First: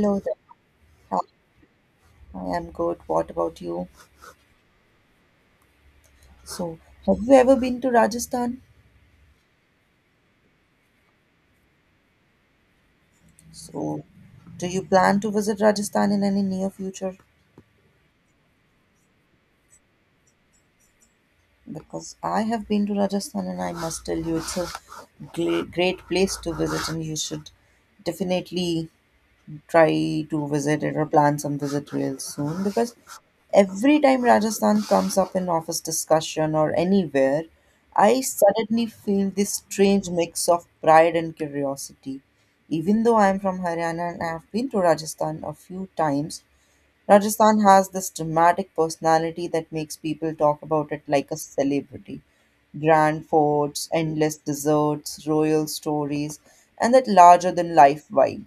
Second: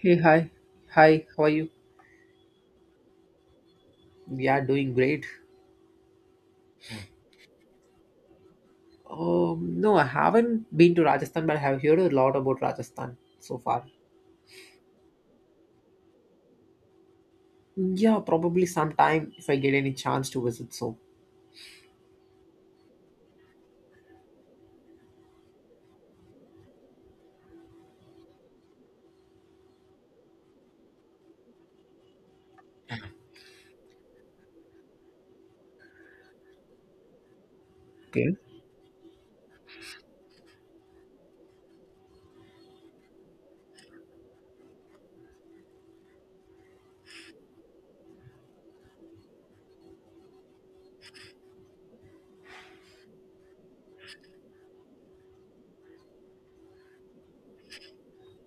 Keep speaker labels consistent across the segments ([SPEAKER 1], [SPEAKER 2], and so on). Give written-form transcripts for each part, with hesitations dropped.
[SPEAKER 1] Hey,
[SPEAKER 2] there.
[SPEAKER 1] hi. Hi, how are you?
[SPEAKER 2] I am good. What about you?
[SPEAKER 1] Yeah, doing great.
[SPEAKER 2] So, have you ever been to Rajasthan?
[SPEAKER 1] No, I haven't been to Rajasthan, but I have heard a lot about Rajasthan so far.
[SPEAKER 2] So, do you plan to visit Rajasthan in any near future?
[SPEAKER 1] Yeah, probably sometime if I get any chance to visit. So,
[SPEAKER 2] Because I have been to Rajasthan and I must tell you it's a great, great place to visit and you should definitely try to visit it or plan some visit real soon, because every time Rajasthan comes up in office discussion or anywhere, I
[SPEAKER 1] okay.
[SPEAKER 2] suddenly feel this strange mix of pride and curiosity. Even though I am from Haryana and I have been to Rajasthan a few times, Rajasthan has this dramatic personality that makes people talk about it like a celebrity. Grand forts, endless deserts, royal stories, and that larger than life vibe.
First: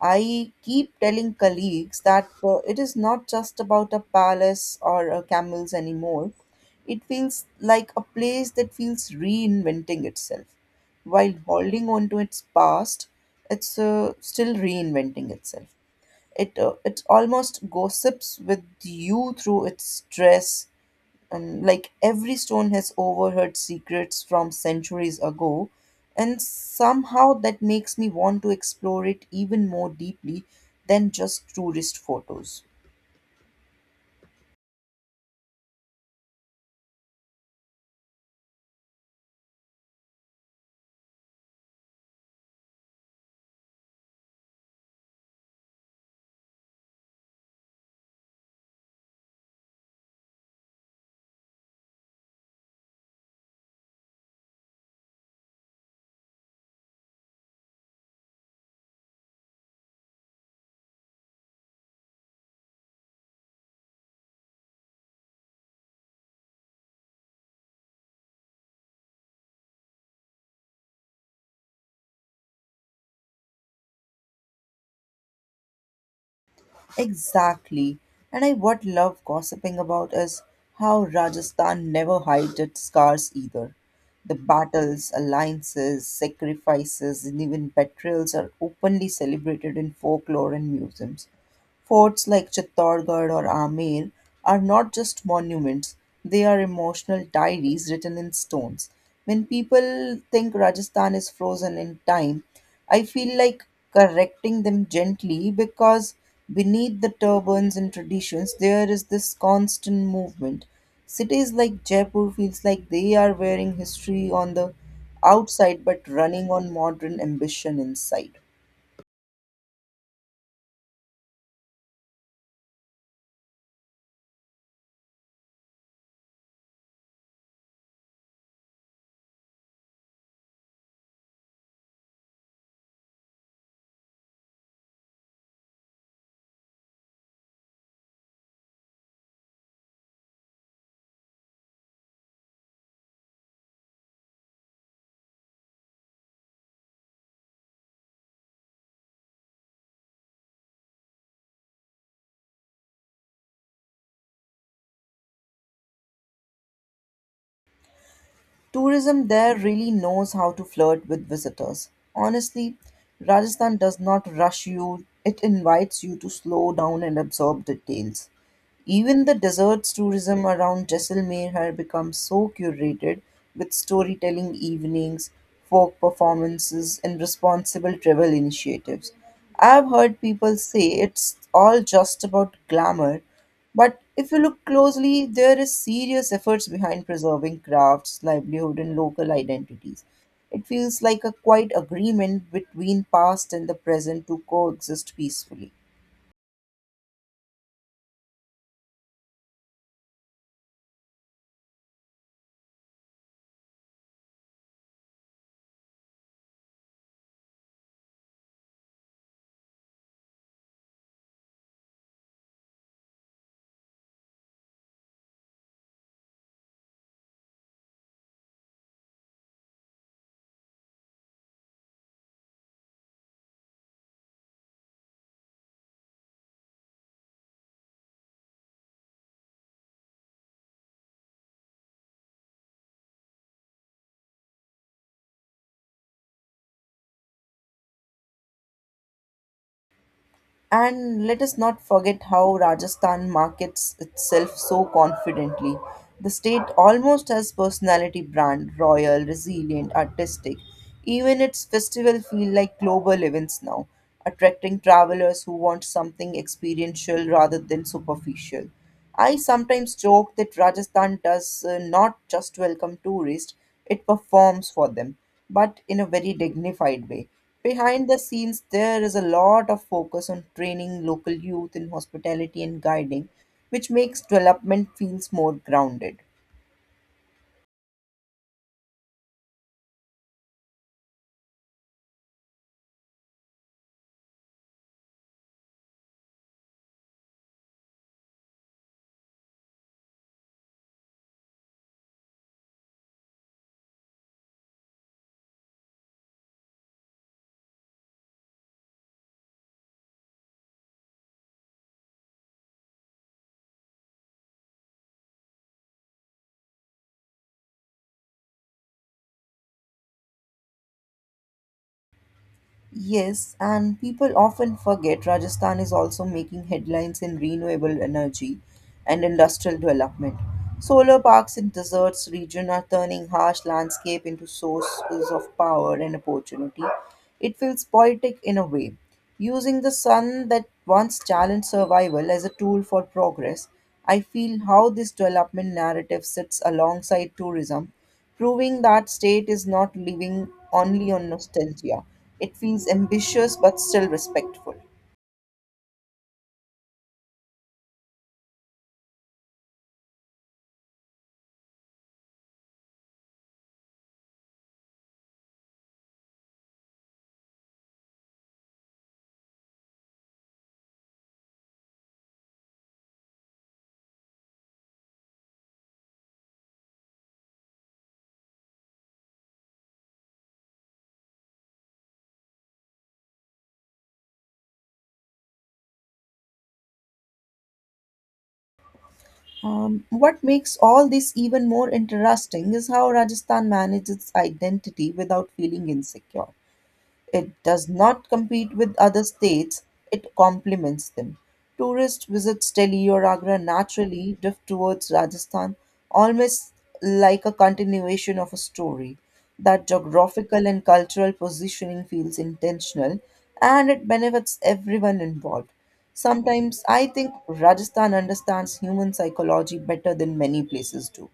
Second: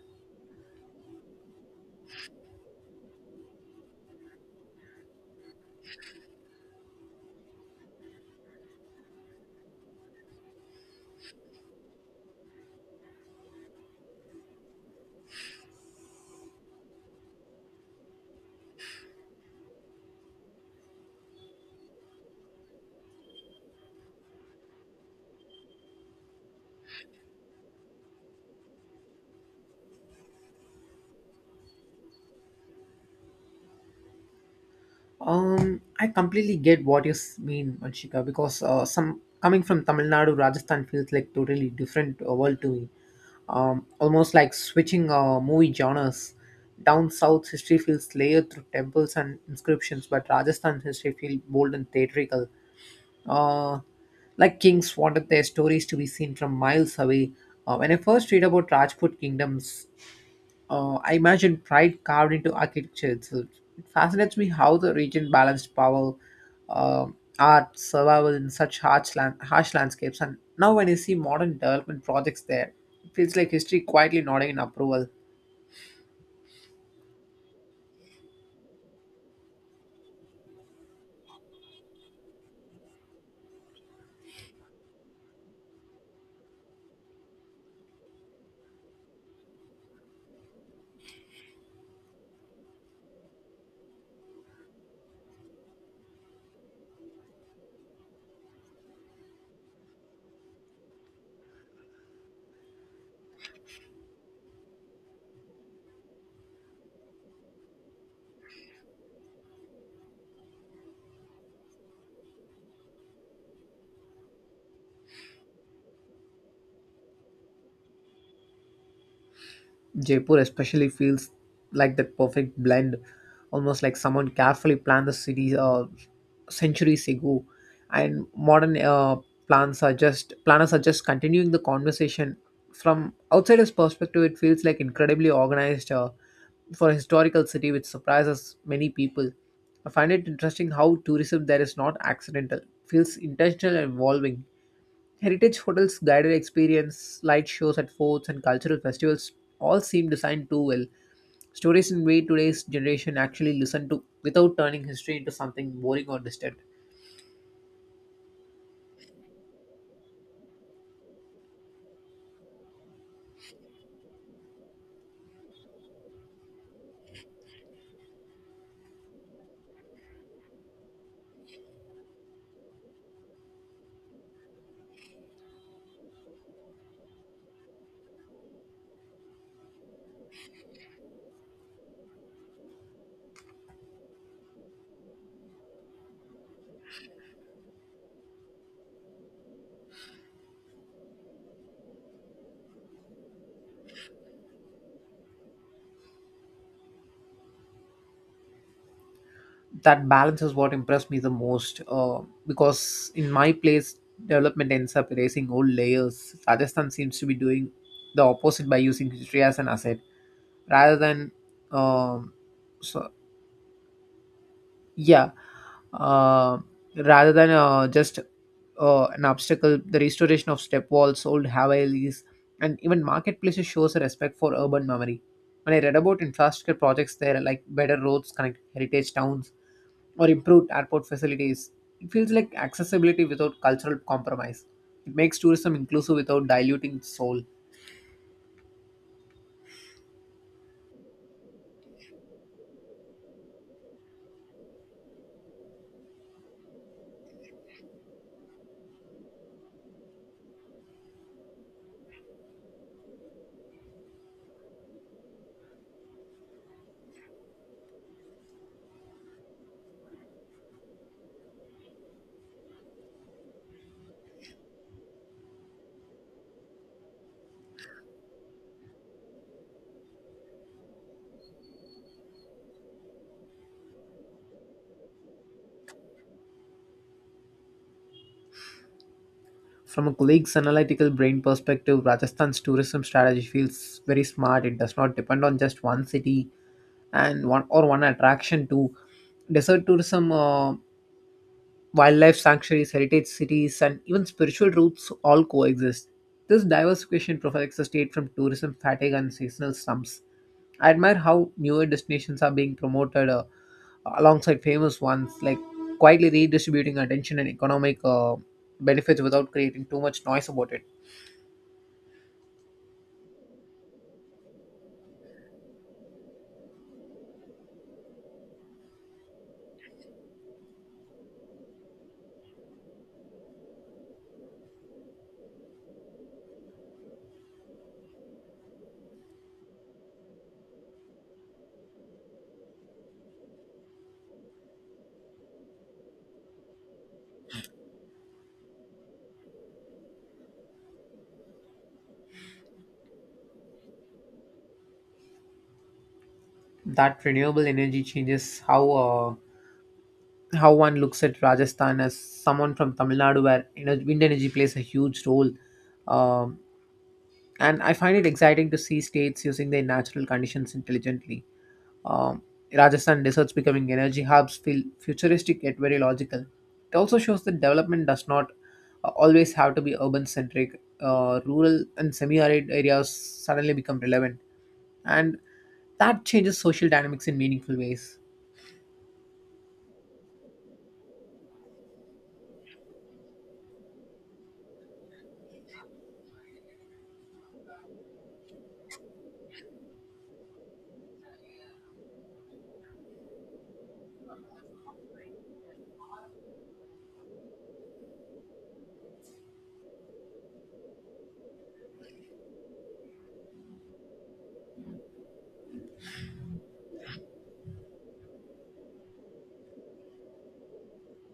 [SPEAKER 2] I keep telling colleagues that it is not just about a palace or camels anymore. It feels like a place that feels reinventing itself. While holding on to its past, it's still reinventing itself. It almost gossips with you through its dress, and like every stone has overheard secrets from centuries ago, and somehow that makes me want to explore it even more deeply than just tourist photos.
[SPEAKER 1] I completely get what you mean, Manshika, because some coming from Tamil Nadu, Rajasthan feels like totally different world to me. Almost like switching movie genres. Down south, history feels layered through temples and inscriptions, but Rajasthan's history feels bold and theatrical, uh, like kings wanted their stories to be seen from miles away. When I first read about Rajput kingdoms, I imagined pride carved into architecture itself. It fascinates me how the region balanced power, uh, art, survival in such harsh landscapes. And now, when I see modern development projects there, it feels like history quietly nodding in approval.
[SPEAKER 2] Exactly. And I what love gossiping about is how Rajasthan never hides its scars either. The battles, alliances, sacrifices, and even betrayals are openly celebrated in folklore and museums. Forts like Chittorgarh or Amer are not just monuments, they are emotional diaries written in stones. When people think Rajasthan is frozen in time, I feel like correcting them gently, because beneath the turbans and traditions, there is this constant movement. Cities like Jaipur feels like they are wearing history on the outside but running on modern ambition inside.
[SPEAKER 1] Jaipur especially feels like the perfect blend, almost like someone carefully planned the city centuries ago, and modern plans are just planners are just continuing the conversation from outsider's perspective. It feels like incredibly organized for a historical city, which surprises many people. I find it interesting how tourism there is not accidental; it feels intentional and evolving. Heritage hotels, guided experience, light shows at forts, and cultural festivals all seem designed too well. Stories in way today's generation actually listen to without turning history into something boring or distant.
[SPEAKER 2] Tourism there really knows how to flirt with visitors. Honestly, Rajasthan does not rush you, it invites you to slow down and absorb details. Even the deserts tourism around Jaisalmer had become so curated, with storytelling evenings, folk performances, and responsible travel initiatives. I've heard people say it's all just about glamour, but if you look closely, there is serious efforts behind preserving crafts, livelihood, and local identities. It feels like a quiet agreement between past and the present to coexist peacefully.
[SPEAKER 1] That balance is what impressed me the most, because in my place, development ends up erasing old layers. Rajasthan seems to be doing the opposite by using history as an asset rather than, um, so yeah, uh, rather than just an obstacle. The restoration of step walls, old Havalis, and even marketplaces shows a respect for urban memory. When I read about infrastructure projects there, like better roads connect heritage towns or improved airport facilities, it feels like accessibility without cultural compromise. It makes tourism inclusive without diluting its soul.
[SPEAKER 2] And let us not forget how Rajasthan markets itself so confidently. The state almost has personality brand, royal, resilient, artistic. Even its festival feel like global events now, attracting travelers who want something experiential rather than superficial. I sometimes joke that Rajasthan does not just welcome tourists, it performs for them, but in a very dignified way. Behind the scenes, there is a lot of focus on training local youth in hospitality and guiding, which makes development feels more grounded.
[SPEAKER 1] From a colleague's analytical brain perspective, Rajasthan's tourism strategy feels very smart. It does not depend on just one city and one attraction to desert tourism. Wildlife sanctuaries, heritage cities, and even spiritual routes all coexist. This diversification protects the state from tourism fatigue and seasonal slumps. I admire how newer destinations are being promoted alongside famous ones, like quietly redistributing attention and economic benefits without creating too much noise about it.
[SPEAKER 2] Yes, and people often forget Rajasthan is also making headlines in renewable energy and industrial development. Solar parks in deserts region are turning harsh landscape into sources of power and opportunity. It feels poetic in a way, using the sun that once challenged survival as a tool for progress. I feel how this development narrative sits alongside tourism, proving that state is not living only on nostalgia. It feels ambitious but still respectful.
[SPEAKER 1] That renewable energy changes how one looks at Rajasthan as someone from Tamil Nadu, where you know, wind energy plays a huge role. Um and I find it exciting to see states using their natural conditions intelligently. Um, Rajasthan deserts becoming energy hubs feel futuristic yet very logical. It also shows that development does not always have to be urban centric. Rural and semi arid areas suddenly become relevant, and that changes social dynamics in meaningful ways.
[SPEAKER 2] What makes all this even more interesting is how Rajasthan manages its identity without feeling insecure. It does not compete with other states, it complements them. Tourists visits Delhi or Agra naturally drift towards Rajasthan, almost like a continuation of a story. That geographical and cultural positioning feels intentional and it benefits everyone involved. Sometimes I think Rajasthan understands human psychology better than many places do.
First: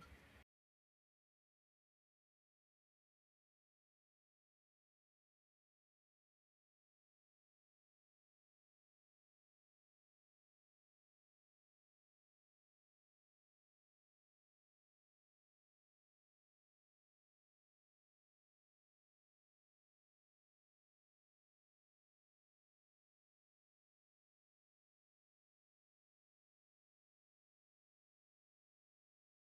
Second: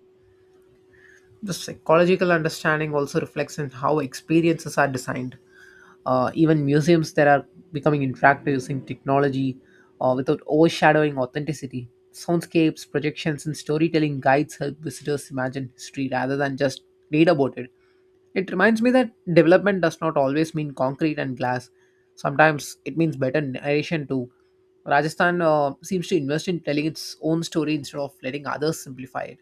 [SPEAKER 1] The psychological understanding also reflects in how experiences are designed. Even museums that are becoming interactive using technology without overshadowing authenticity. Soundscapes, projections, and storytelling guides help visitors imagine history rather than just read about it. It reminds me that development does not always mean concrete and glass. Sometimes it means better narration too. Rajasthan seems to invest in telling its own story instead of letting others simplify it.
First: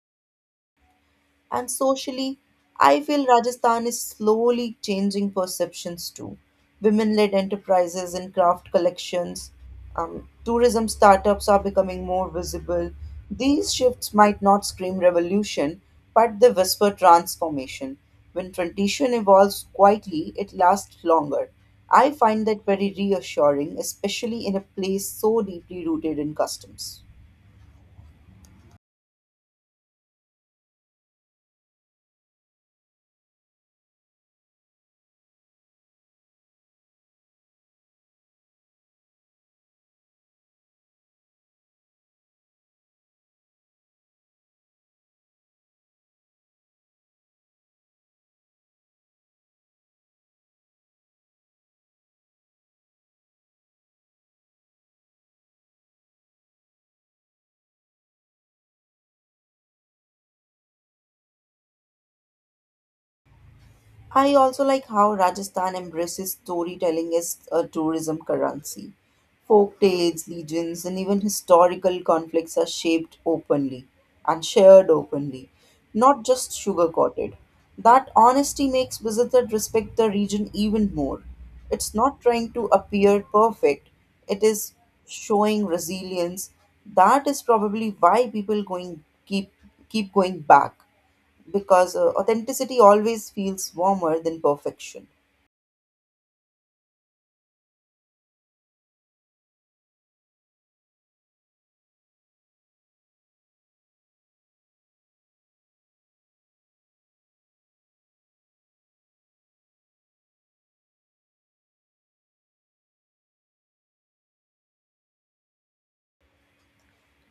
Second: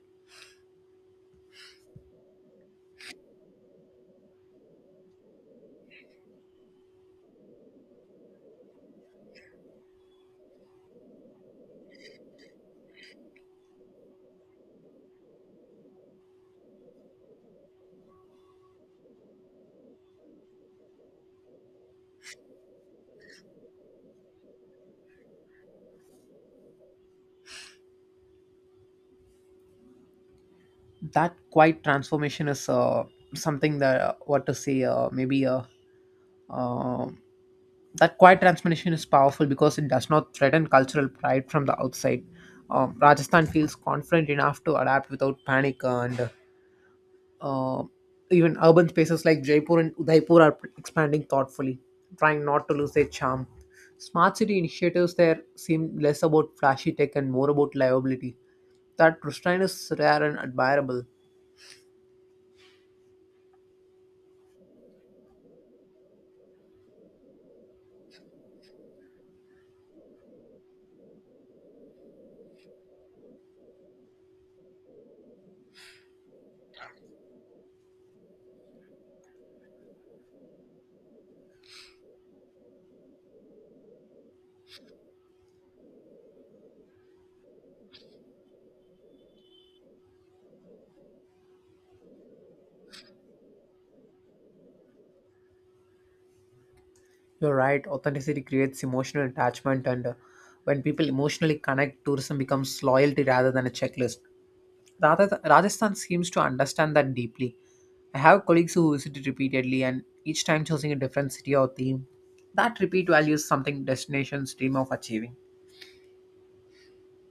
[SPEAKER 2] And socially, I feel Rajasthan is slowly changing perceptions too. Women led enterprises and craft collections, tourism startups are becoming more visible. These shifts might not scream revolution, but they whisper transformation. When tradition evolves quietly, it lasts longer. I find that very reassuring, especially in a place so deeply rooted in customs.
[SPEAKER 1] That quite transformation is something that what to say maybe uh, That quiet transformation is powerful because it does not threaten cultural pride from the outside. Rajasthan feels confident enough to adapt without panic, and uh, even urban spaces like Jaipur and Udaipur are expanding thoughtfully, trying not to lose their charm. Smart city initiatives there seem less about flashy tech and more about livability. That restraint is rare and admirable.
[SPEAKER 2] I also like how Rajasthan embraces storytelling as a tourism currency. Folk tales, legends, and even historical conflicts are shaped openly and shared openly, not just sugarcoated. That honesty makes visitors respect the region even more. It's not trying to appear perfect, it is showing resilience. That is probably why people going keep keep going back, because authenticity always feels warmer than perfection.
[SPEAKER 1] You're right, authenticity creates emotional attachment, and when people emotionally connect, tourism becomes loyalty rather than a checklist. Rajasthan seems to understand that deeply. I have colleagues who visit it repeatedly and each time choosing a different city or theme. That repeat value is something destinations dream of achieving.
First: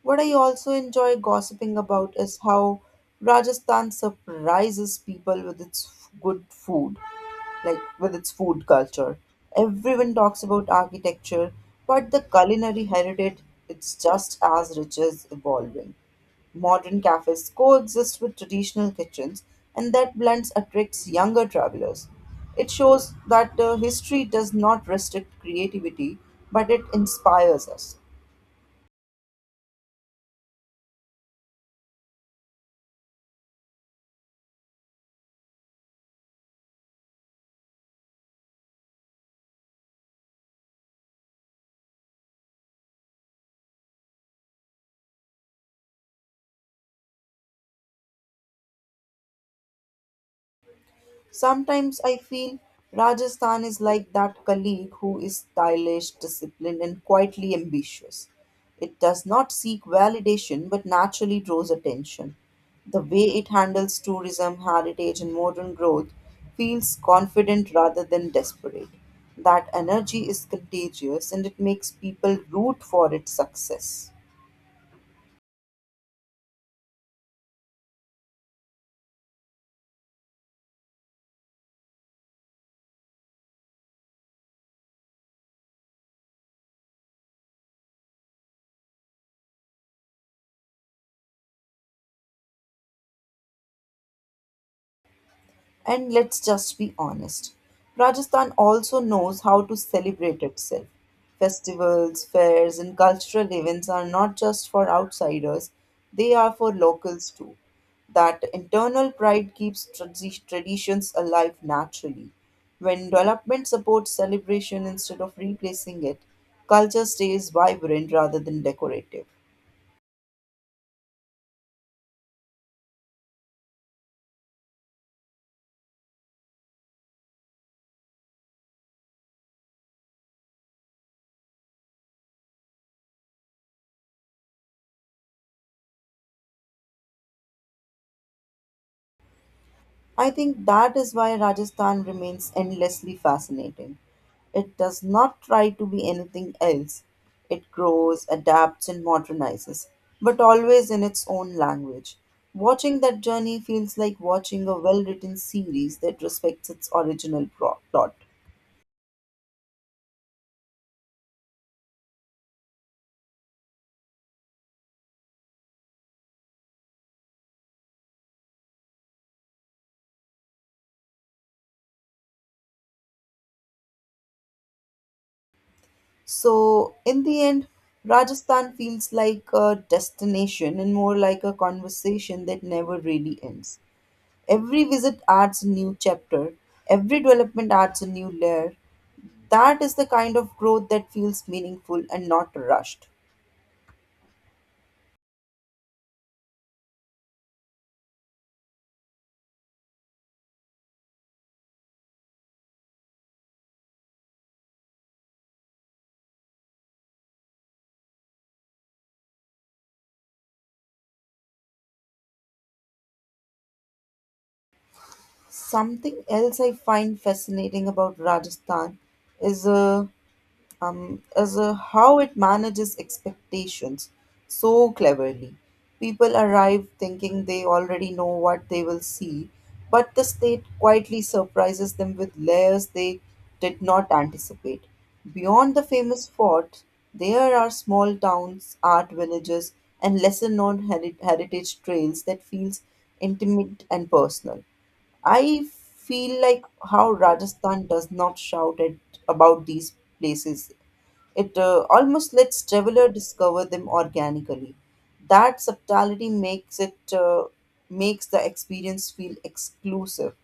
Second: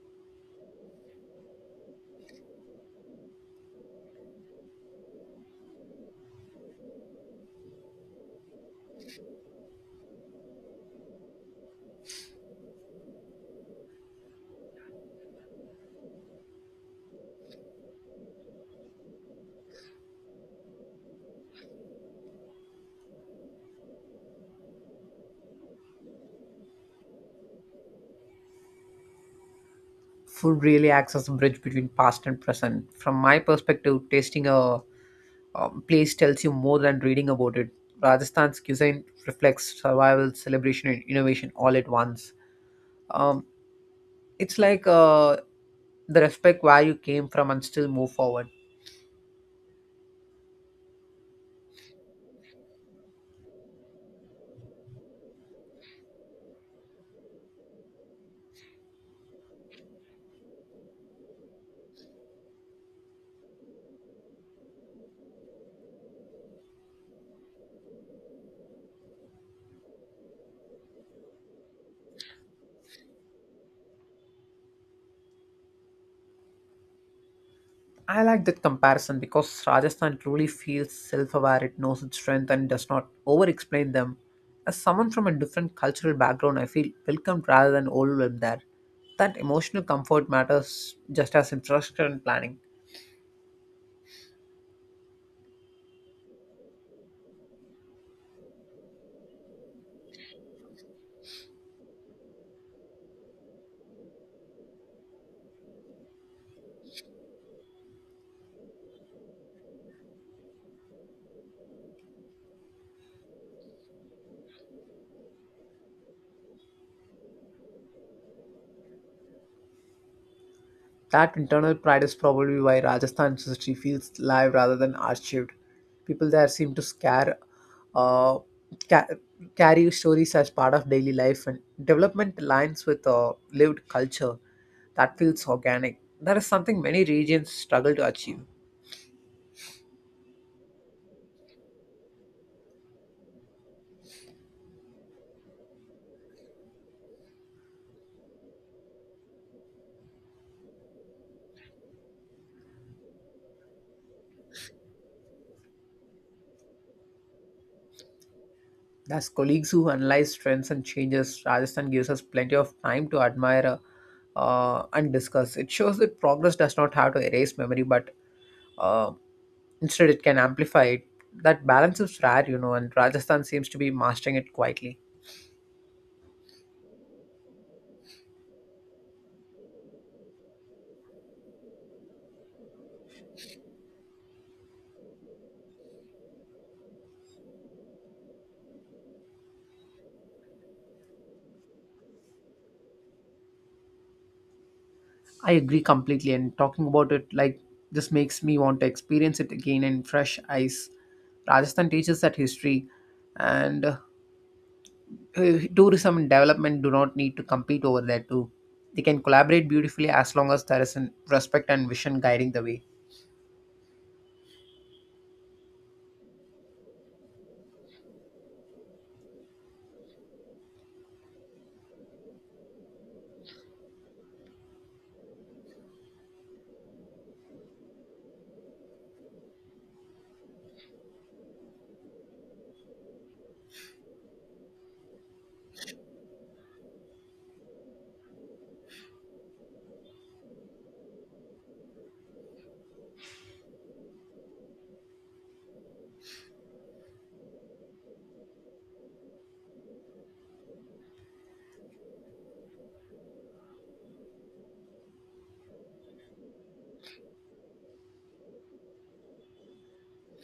[SPEAKER 2] What I also enjoy gossiping about is how Rajasthan surprises people with its good food, like with its food culture. Everyone talks about architecture, but the culinary heritage it's just as rich as evolving. Modern cafes coexist with traditional kitchens, and that blend attracts younger travelers. It shows that history does not restrict creativity, but it inspires us.
[SPEAKER 1] Food really acts as a bridge between past and present. From my perspective, tasting a, place tells you more than reading about it. Rajasthan's cuisine reflects survival, celebration, and innovation all at once. Um, it's like the respect where you came from and still move forward.
[SPEAKER 2] Sometimes I feel Rajasthan is like that colleague who is stylish, disciplined, and quietly ambitious. It does not seek validation but naturally draws attention. The way it handles tourism, heritage, and modern growth feels confident rather than desperate. That energy is contagious and it makes people root for its success.
[SPEAKER 1] I like that comparison because Rajasthan truly feels self aware, it knows its strength and does not over explain them. As someone from a different cultural background, I feel welcomed rather than overwhelmed there. That emotional comfort matters just as infrastructure and planning.
[SPEAKER 2] And let's just be honest, Rajasthan also knows how to celebrate itself. Festivals, fairs, and cultural events are not just for outsiders, they are for locals too. That internal pride keeps traditions alive naturally. When development supports celebration instead of replacing it, culture stays vibrant rather than decorative.
[SPEAKER 1] That internal pride is probably why Rajasthan's history feels live rather than archived. People there seem to scare, uh, ca- carry stories as part of daily life, and development aligns with lived culture. That feels organic. That is something many regions struggle to achieve.
[SPEAKER 2] I think that is why Rajasthan remains endlessly fascinating. It does not try to be anything else. It grows, adapts, and modernizes, but always in its own language. Watching that journey feels like watching a well written series that respects its original plot.
[SPEAKER 1] As colleagues who analyze trends and changes, Rajasthan gives us plenty of time to admire and discuss. It shows that progress does not have to erase memory, but uh, instead it can amplify it. That balance is rare, you know, and Rajasthan seems to be mastering it quietly.
[SPEAKER 2] So, in the end, Rajasthan feels like a destination and more like a conversation that never really ends. Every visit adds a new chapter, every development adds a new layer. That is the kind of growth that feels meaningful and not rushed.
[SPEAKER 1] I agree completely, and talking about it like this makes me want to experience it again in fresh eyes. Rajasthan teaches that history and tourism and development do not need to compete over there too. They can collaborate beautifully as long as there is an respect and vision guiding the way.
[SPEAKER 2] Something else I find fascinating about Rajasthan is how it manages expectations so cleverly. People arrive thinking they already know what they will see, but the state quietly surprises them with layers they did not anticipate. Beyond the famous fort, there are small towns, art villages, and lesser known heritage trails that feels intimate and personal. I feel like how Rajasthan does not shout at about these places. It almost lets traveler discover them organically. That subtlety makes the experience feel exclusive.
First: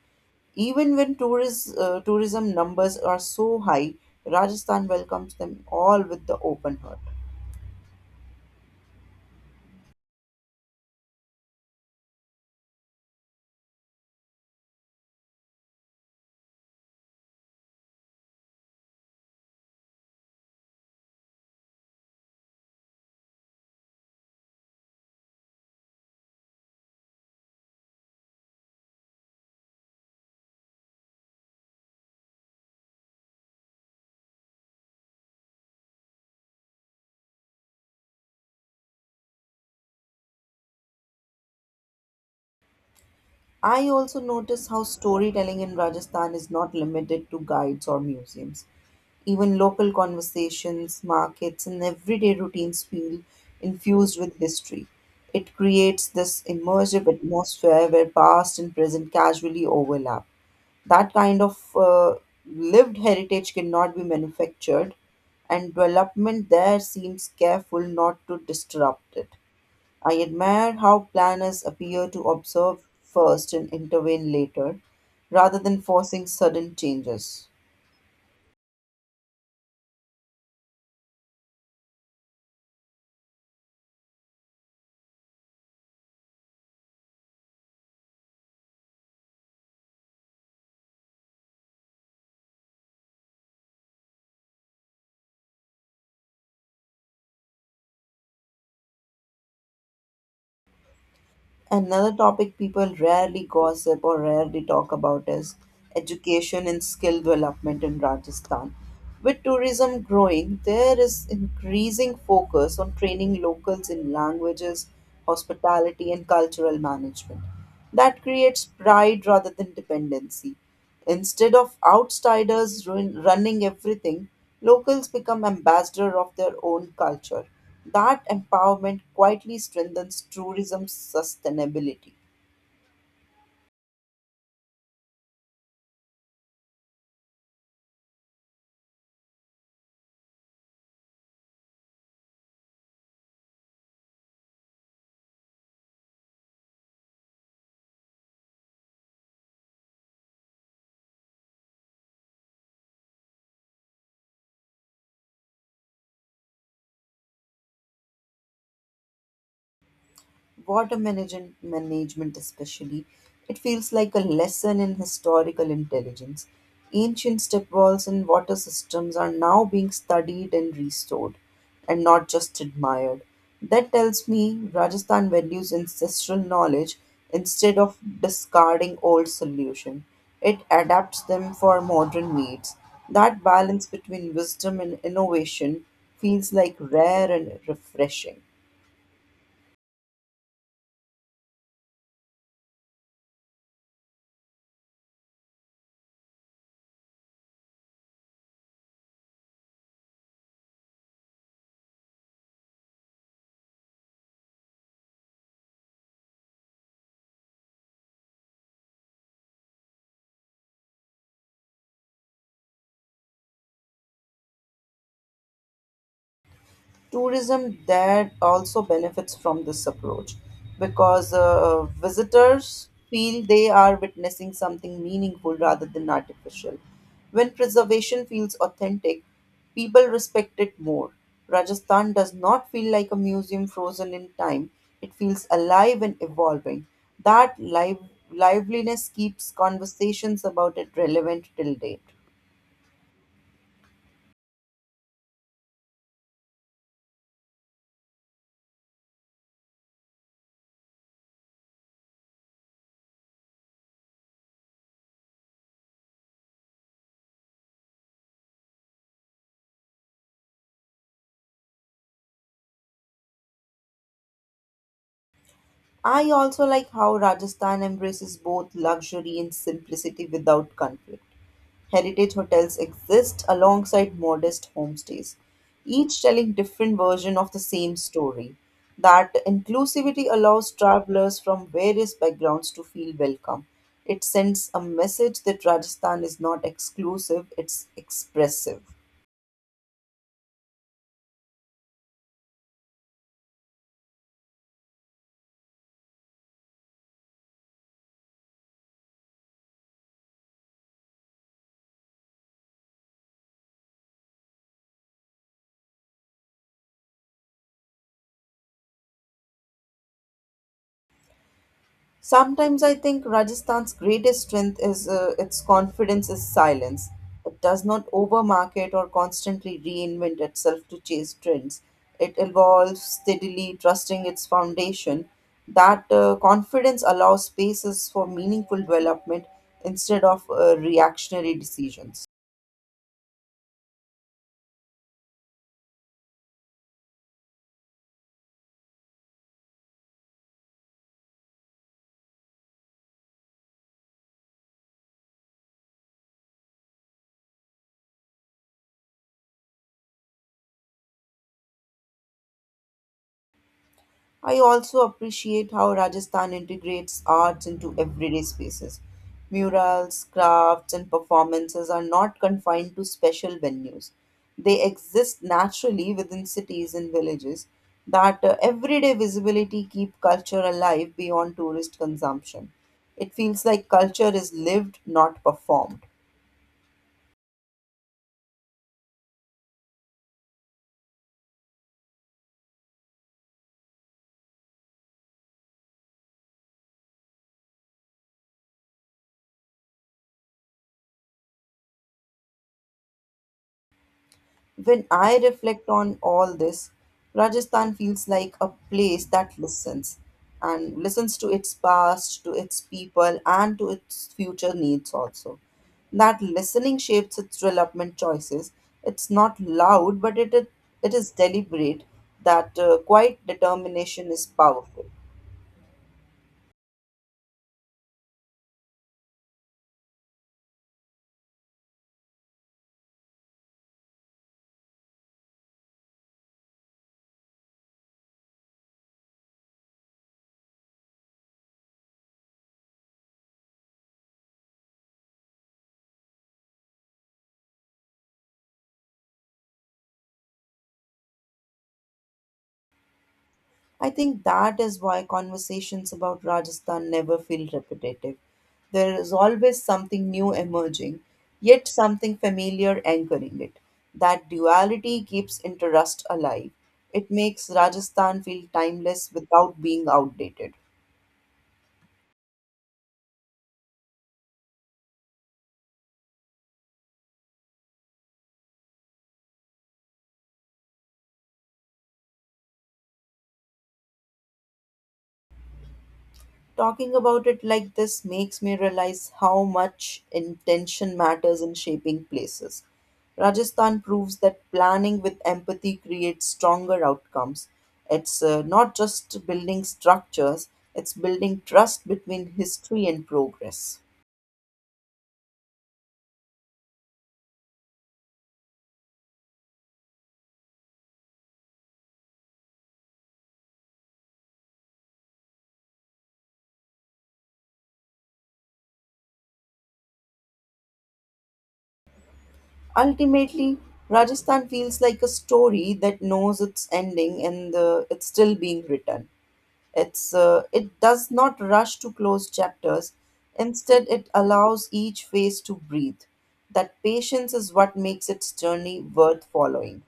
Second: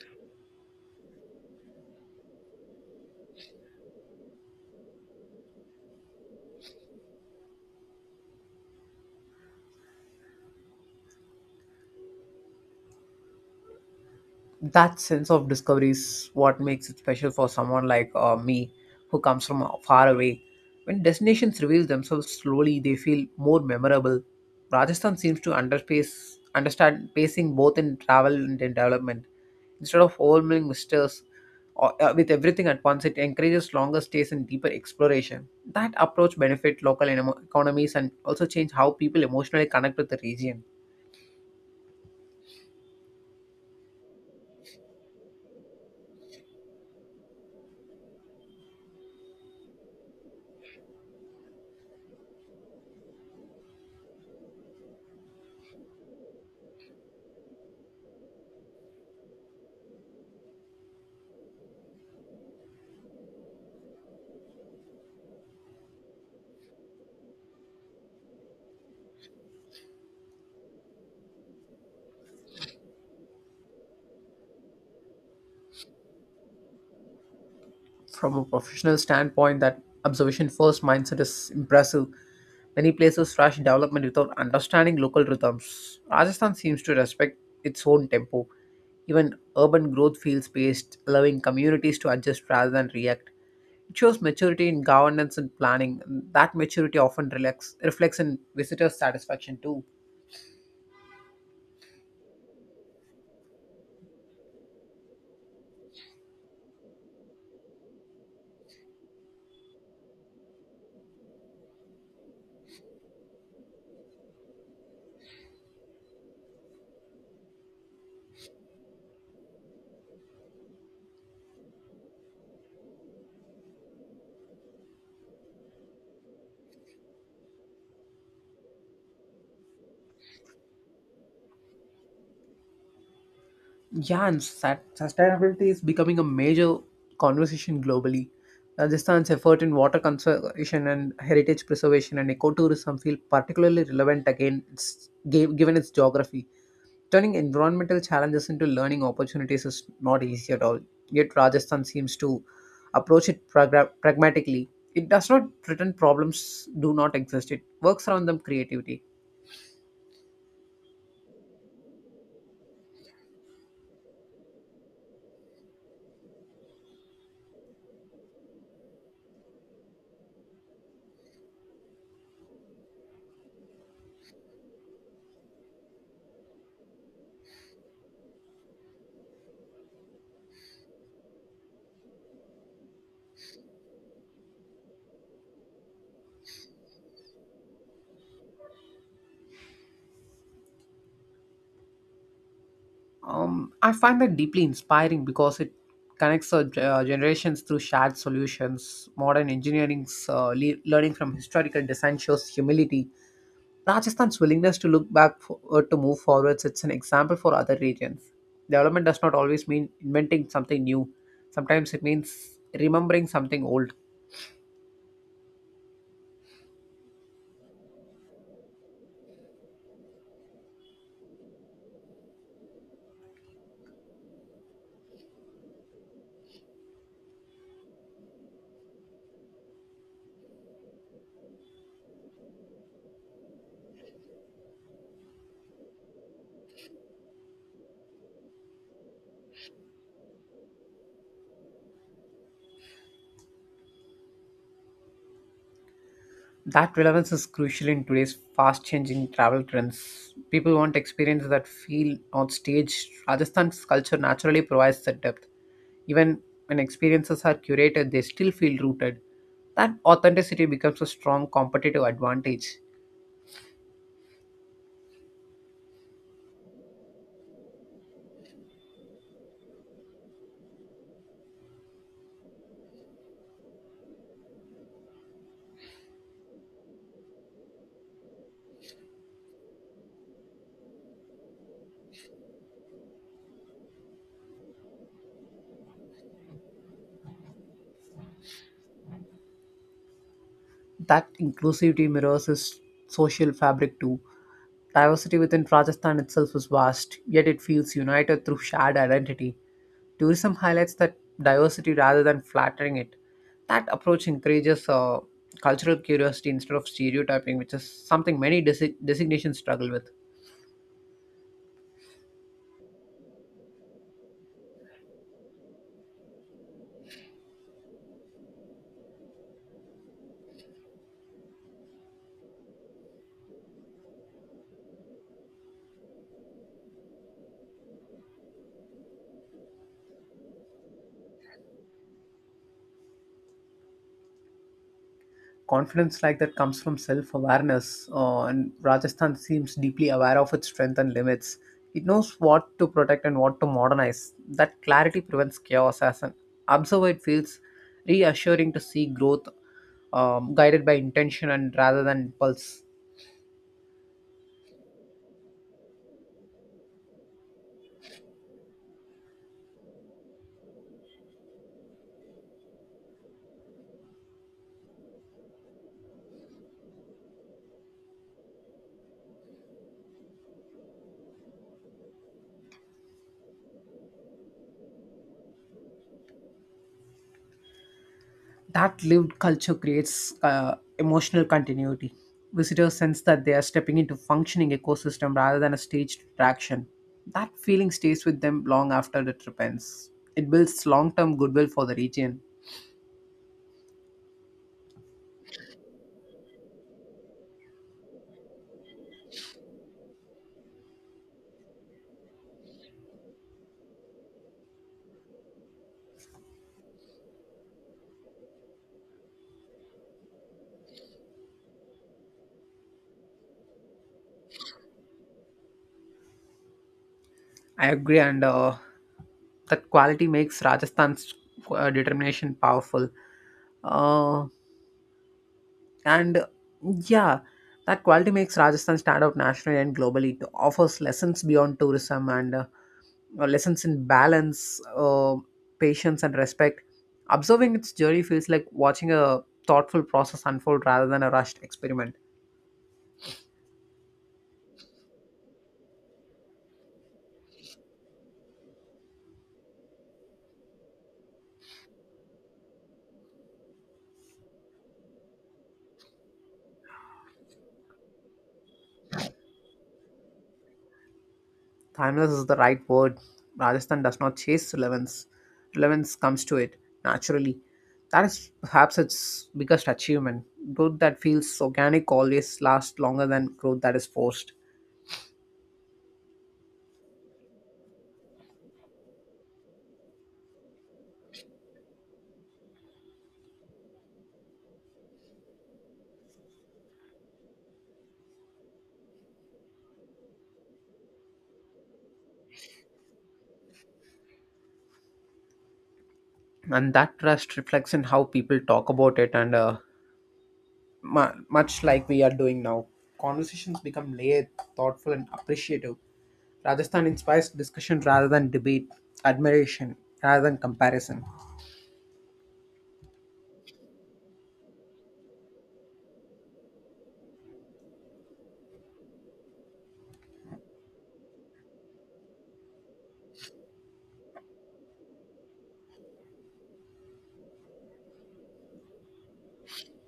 [SPEAKER 2] Even when tourism numbers are so high, Rajasthan welcomes them all with the open heart.
[SPEAKER 1] That sense of discovery is what makes it special for someone like me, who comes from far away. When destinations reveal themselves slowly, they feel more memorable. Rajasthan seems to understand pacing both in travel and in development. Instead of overwhelming visitors with everything at once, it encourages longer stays and deeper exploration. That approach benefits local economies and also change how people emotionally connect with the region.
[SPEAKER 2] I also notice how storytelling in Rajasthan is not limited to guides or museums. Even local conversations, markets, and everyday routines feel infused with history. It creates this immersive atmosphere where past and present casually overlap. That kind of lived heritage cannot be manufactured, and development there seems careful not to disrupt it. I admire how planners appear to observe first and intervene later, rather than forcing sudden changes.
[SPEAKER 1] From a professional standpoint, that observation first mindset is impressive. Many places rush development without understanding local rhythms. Rajasthan seems to respect its own tempo. Even urban growth feels paced, allowing communities to adjust rather than react. It shows maturity in governance and planning. That maturity often reflects in visitor satisfaction too.
[SPEAKER 2] Another topic people rarely gossip or rarely talk about is education and skill development in Rajasthan. With tourism growing, there is increasing focus on training locals in languages, hospitality, and cultural management. That creates pride rather than dependency. Instead of outsiders running everything, locals become ambassador of their own culture. That empowerment quietly strengthens tourism sustainability.
[SPEAKER 1] Yeah, and sustainability is becoming a major conversation globally. Rajasthan's effort in water conservation and heritage preservation and ecotourism feel particularly relevant again, given its geography. Turning environmental challenges into learning opportunities is not easy at all. Yet Rajasthan seems to approach it pragmatically. It does not pretend problems do not exist. It works around them creativity.
[SPEAKER 2] Water management especially, it feels like a lesson in historical intelligence. Ancient step wells and water systems are now being studied and restored, and not just admired. That tells me Rajasthan values ancestral knowledge. Instead of discarding old solution, it adapts them for modern needs. That balance between wisdom and innovation feels like rare and refreshing.
[SPEAKER 1] I find that deeply inspiring because it connects our generations through shared solutions. Modern engineering's learning from historical design shows humility. Rajasthan's willingness to look back for, to move forwards. It's an example for other regions. Development does not always mean inventing something new. Sometimes it means remembering something old.
[SPEAKER 2] Tourism that also benefits from this approach, because visitors feel they are witnessing something meaningful rather than artificial. When preservation feels authentic, people respect it more. Rajasthan does not feel like a museum frozen in time, it feels alive and evolving. That liveliness keeps conversations about it relevant till date.
[SPEAKER 1] That relevance is crucial in today's fast changing travel trends. People want experiences that feel not staged. Rajasthan's culture naturally provides that depth. Even when experiences are curated, they still feel rooted. That authenticity becomes a strong competitive advantage.
[SPEAKER 2] I also like how Rajasthan embraces both luxury and simplicity without conflict. Heritage hotels exist alongside modest homestays, each telling different version of the same story. That inclusivity allows travelers from various backgrounds to feel welcome. It sends a message that Rajasthan is not exclusive, it's expressive.
[SPEAKER 1] That inclusivity mirrors his social fabric too. Diversity within Rajasthan itself is vast, yet it feels united through shared identity. Tourism highlights that diversity rather than flattering it. That approach encourages cultural curiosity instead of stereotyping, which is something many designations struggle with.
[SPEAKER 2] Sometimes I think Rajasthan's greatest strength is its confidence is silence. It does not overmarket or constantly reinvent itself to chase trends. It evolves steadily, trusting its foundation. That confidence allows spaces for meaningful development instead of reactionary decisions.
[SPEAKER 1] Confidence like that comes from self awareness, and Rajasthan seems deeply aware of its strength and limits. It knows what to protect and what to modernize. That clarity prevents chaos. As an observer, it feels reassuring to see growth guided by intention and rather than impulse.
[SPEAKER 2] I also appreciate how Rajasthan integrates arts into everyday spaces. Murals, crafts, and performances are not confined to special venues. They exist naturally within cities and villages. That everyday visibility keep culture alive beyond tourist consumption. It feels like culture is lived, not performed.
[SPEAKER 1] That lived culture creates emotional continuity. Visitors sense that they are stepping into functioning ecosystem rather than a staged attraction. That feeling stays with them long after the trip ends. It builds long-term goodwill for the region.
[SPEAKER 2] When I reflect on all this, Rajasthan feels like a place that listens, and listens to its past, to its people, and to its future needs also. That listening shapes its development choices. It's not loud, but it is deliberate. That quiet determination is powerful.
[SPEAKER 1] I agree, and that quality makes Rajasthan's determination powerful. Uh, and yeah, that quality makes Rajasthan stand out nationally and globally. It offers lessons beyond tourism and lessons in balance, patience, and respect. Observing its journey feels like watching a thoughtful process unfold rather than a rushed experiment.
[SPEAKER 2] I think that is why conversations about Rajasthan never feel repetitive. There is always something new emerging, yet something familiar anchoring it. That duality keeps interest alive. It makes Rajasthan feel timeless without being outdated.
[SPEAKER 1] Timeless is the right word. Rajasthan does not chase relevance, relevance comes to it naturally. That is perhaps its biggest achievement. Growth that feels organic always lasts longer than growth that is forced.
[SPEAKER 2] Talking about it like this makes me realize how much intention matters in shaping places. Rajasthan proves that planning with empathy creates stronger outcomes. It's not just building structures, it's building trust between history and progress.
[SPEAKER 1] And that trust reflects in how people talk about it and much like we are doing now. Conversations become layered, thoughtful, and appreciative. Rajasthan inspires discussion rather than debate, admiration rather than comparison.
[SPEAKER 2] Ultimately, Rajasthan feels like a story that knows its ending and it's still being written. It does not rush to close chapters. Instead, it allows each phase to breathe. That patience is what makes its journey worth following.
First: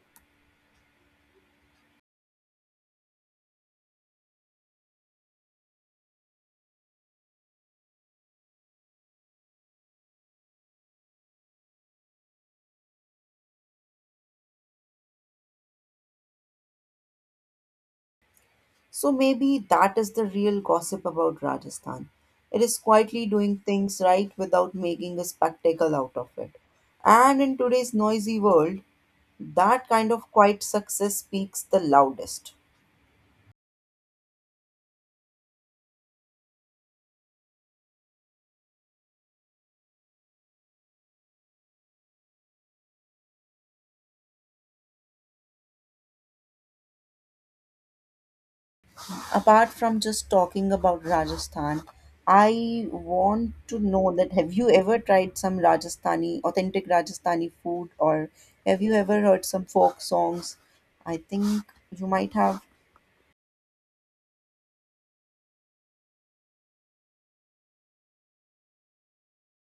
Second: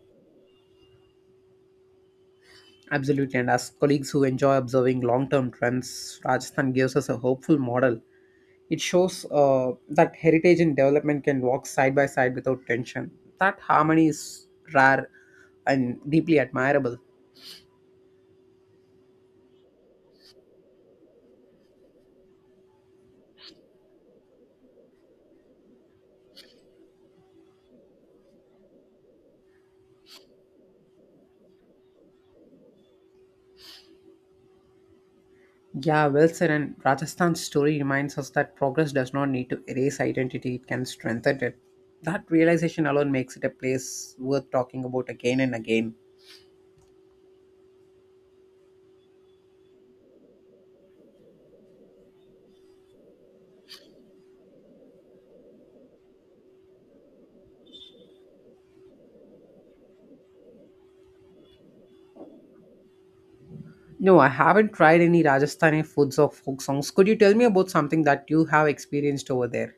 [SPEAKER 1] Absolutely, and as colleagues who enjoy observing long term trends, Rajasthan gives us a hopeful model. It shows that heritage and development can walk side by side without tension. That harmony is rare and deeply admirable.
[SPEAKER 2] So maybe that is the real gossip about Rajasthan. It is quietly doing things right without making a spectacle out of it. And in today's noisy world, that kind of quiet success speaks the loudest.
[SPEAKER 1] Yeah, well said. And Rajasthan's story reminds us that progress does not need to erase identity, it can strengthen it. That realization alone makes it a place worth talking about again and again.
[SPEAKER 2] Apart from just talking about Rajasthan, I want to know that have you ever tried some Rajasthani, authentic Rajasthani food, or have you ever heard some folk songs? I think you might have.
[SPEAKER 1] No, I haven't tried any Rajasthani foods or folk songs. Could you tell me about something that you have experienced over there?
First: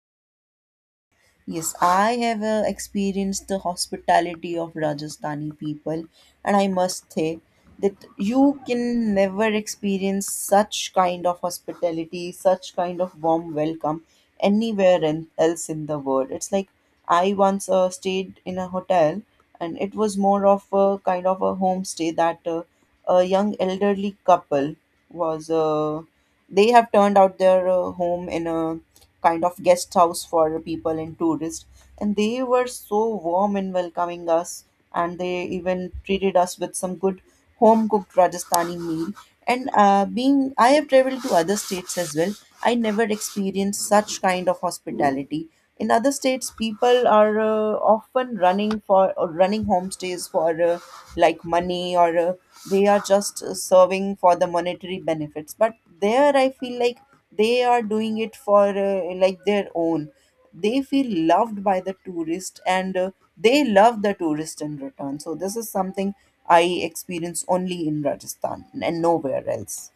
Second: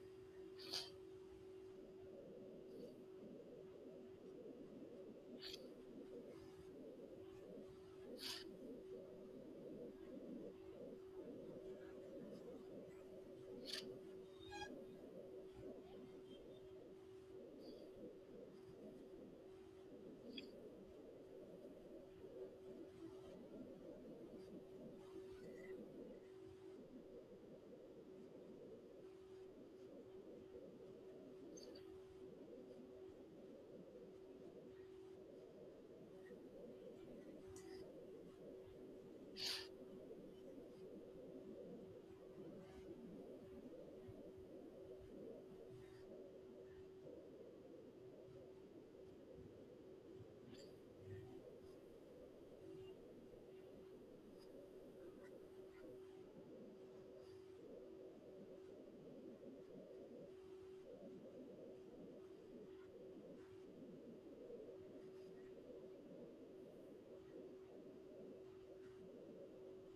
[SPEAKER 2] Yes, I have experienced the hospitality of Rajasthani people, and I must say that you can never experience such kind of hospitality, such kind of warm welcome anywhere in, else in the world. It's like I once stayed in a hotel, and it was more of a kind of a homestay that a young elderly couple was. They have turned out their home in a kind of guest house for people and tourists, and they were so warm in welcoming us, and they even treated us with some good home cooked rajasthani meal. And Being I have traveled to other states as well, I never experienced such kind of hospitality. In other states, people are often running for or running homestays for like money or they are just serving for the monetary benefits. But there, I feel like they are doing it for like their own. They feel loved by the tourist, and they love the tourist in return. So this is something I experience only in Rajasthan and nowhere else.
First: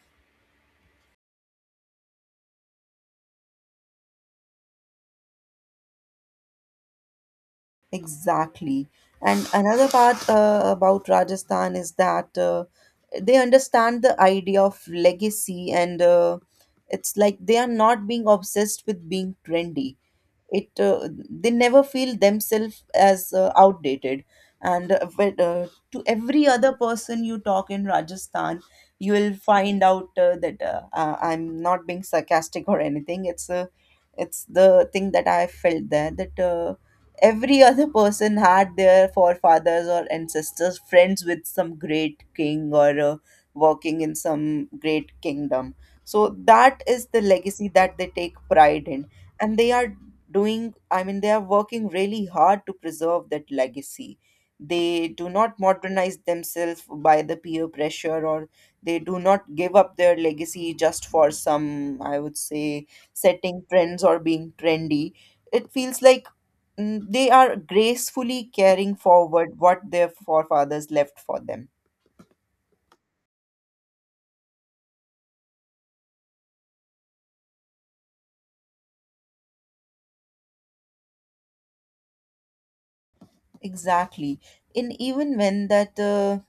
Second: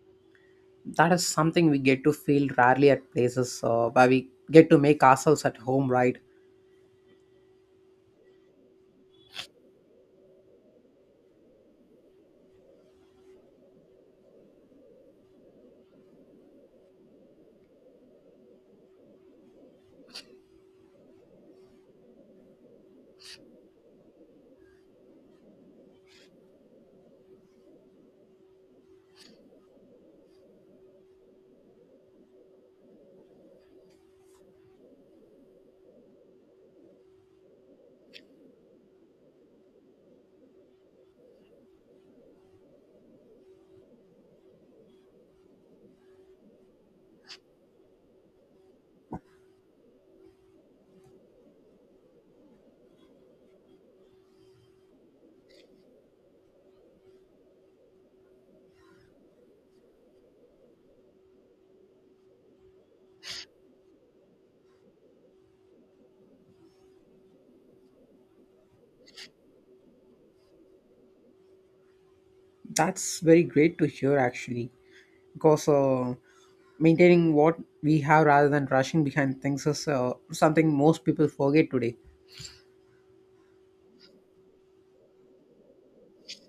[SPEAKER 1] That is something we get to feel rarely at places where we get to make ourselves at home, right?
[SPEAKER 2] Exactly. And another part about Rajasthan is that they understand the idea of legacy, and it's like they are not being obsessed with being trendy. It they never feel themselves as outdated, and but, to every other person you talk in Rajasthan, you will find out that I'm not being sarcastic or anything. It's the thing that I felt there that. Every other person had their forefathers or ancestors friends with some great king or working in some great kingdom, so that is the legacy that they take pride in, and they are doing, I mean they are working really hard to preserve that legacy. They do not modernize themselves by the peer pressure, or they do not give up their legacy just for some, I would say, setting trends or being trendy. It feels like they are gracefully carrying forward what their forefathers left for them.
[SPEAKER 1] That's very great to hear actually. Because maintaining what we have rather than rushing behind things is something most people forget today.
[SPEAKER 2] Exactly. And even when that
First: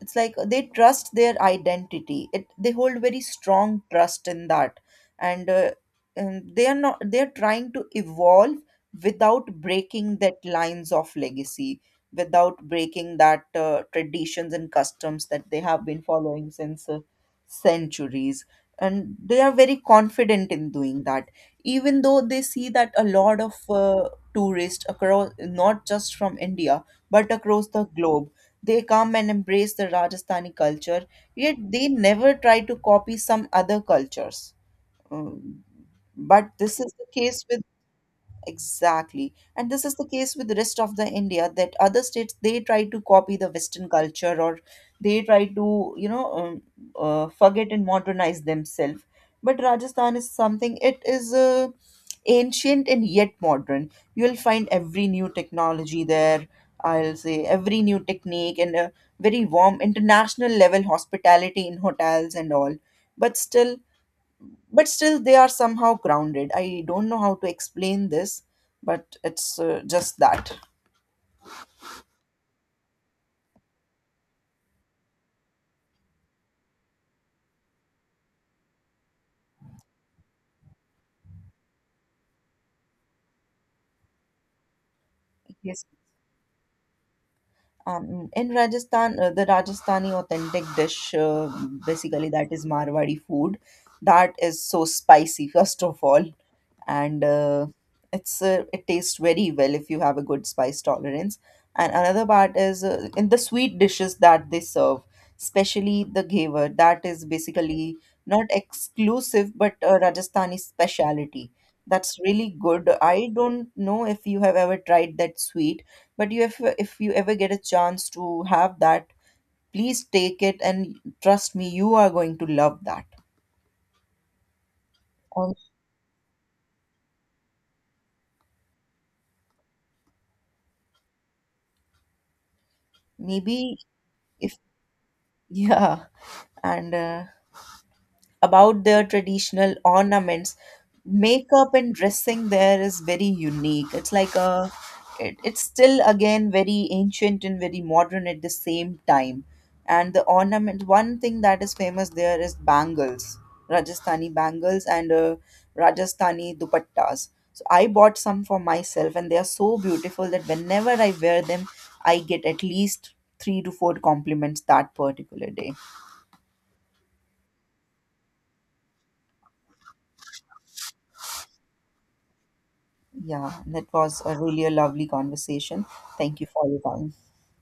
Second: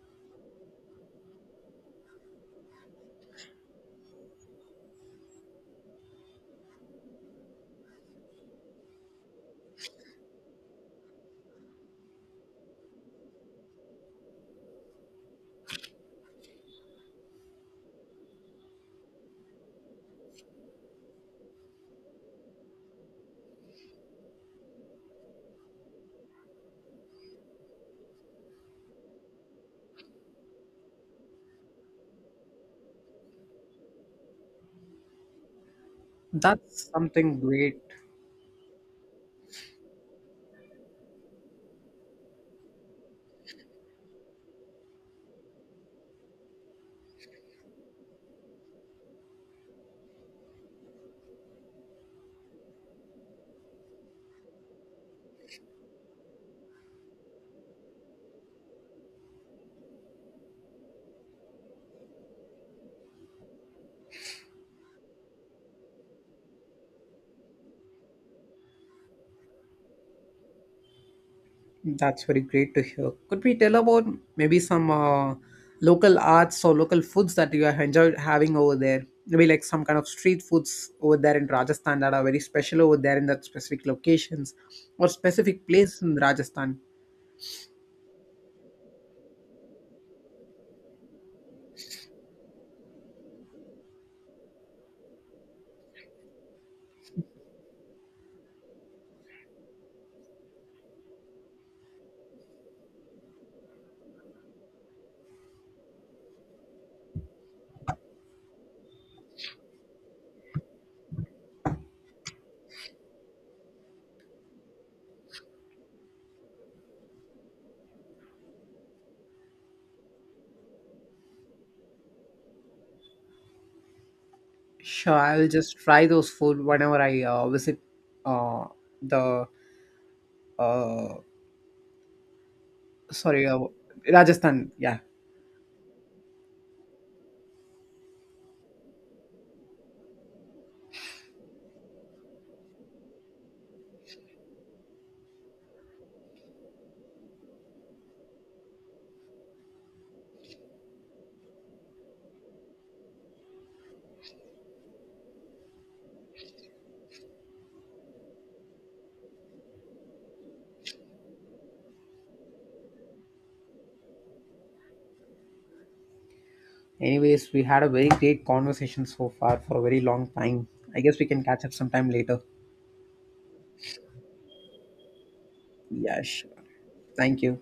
[SPEAKER 2] it's like they trust their identity, it they hold very strong trust in that, and, uh, and they are not, they're trying to evolve without breaking that lines of legacy, without breaking that traditions and customs that they have been following since centuries, and they are very confident in doing that, even though they see that a lot of tourists, across not just from india but across the globe, they come and embrace the Rajasthani culture, yet they never try to copy some other cultures. Um, but this
[SPEAKER 1] That's
[SPEAKER 2] is the
[SPEAKER 1] something
[SPEAKER 2] case with.
[SPEAKER 1] great.
[SPEAKER 2] Exactly. And this is the case with the rest of the India, that other states they try to copy the Western culture, or they try to, forget and modernize themselves. But Rajasthan is something, it is ancient and yet modern. You'll find every new technology there, I'll say every new technique and a very warm international level hospitality in hotels and all. But still, but still they are somehow grounded. I don't know how to explain this, but it's just that.
[SPEAKER 1] That's very great to hear. Could we tell about maybe some local arts or local foods that you have enjoyed having over there? Maybe like some kind of street foods over there in Rajasthan that are very special over there in that specific locations or specific
[SPEAKER 2] Yes.
[SPEAKER 1] place in Rajasthan.
[SPEAKER 2] In Rajasthan, the Rajasthani authentic dish, basically that is Marwadi food. That is so spicy, first of all, and it's it tastes very well if you have a good spice tolerance. And another part is in the sweet dishes that they serve, especially the ghevar. That is basically not exclusive, but a Rajasthani speciality. That's really good. I don't know if you have ever tried that sweet, but you, if you ever get a chance to have that, please take it and trust me, you are going to love that.
[SPEAKER 1] Sure, I will
[SPEAKER 2] Or
[SPEAKER 1] just try those food whenever I visit uh, the uh, sorry, uh,
[SPEAKER 2] maybe if
[SPEAKER 1] Rajasthan. Yeah.
[SPEAKER 2] yeah, and about their traditional ornaments, makeup and dressing, there is very unique. It's like a, it's still again very ancient and very modern at the same time, and the ornament, one thing that is famous there is bangles, rajasthani bangles, and rajasthani dupattas. So I bought some for myself and they are so beautiful that whenever I wear them, I get at least 3 to 4 compliments that particular day.
[SPEAKER 1] Anyways, we had a very great conversation so far for a very long time. I guess we can catch up sometime later.
[SPEAKER 2] Yeah, that was a really a lovely conversation.
[SPEAKER 1] Yeah,
[SPEAKER 2] Thank you
[SPEAKER 1] sure.
[SPEAKER 2] for your time.
[SPEAKER 1] Thank you.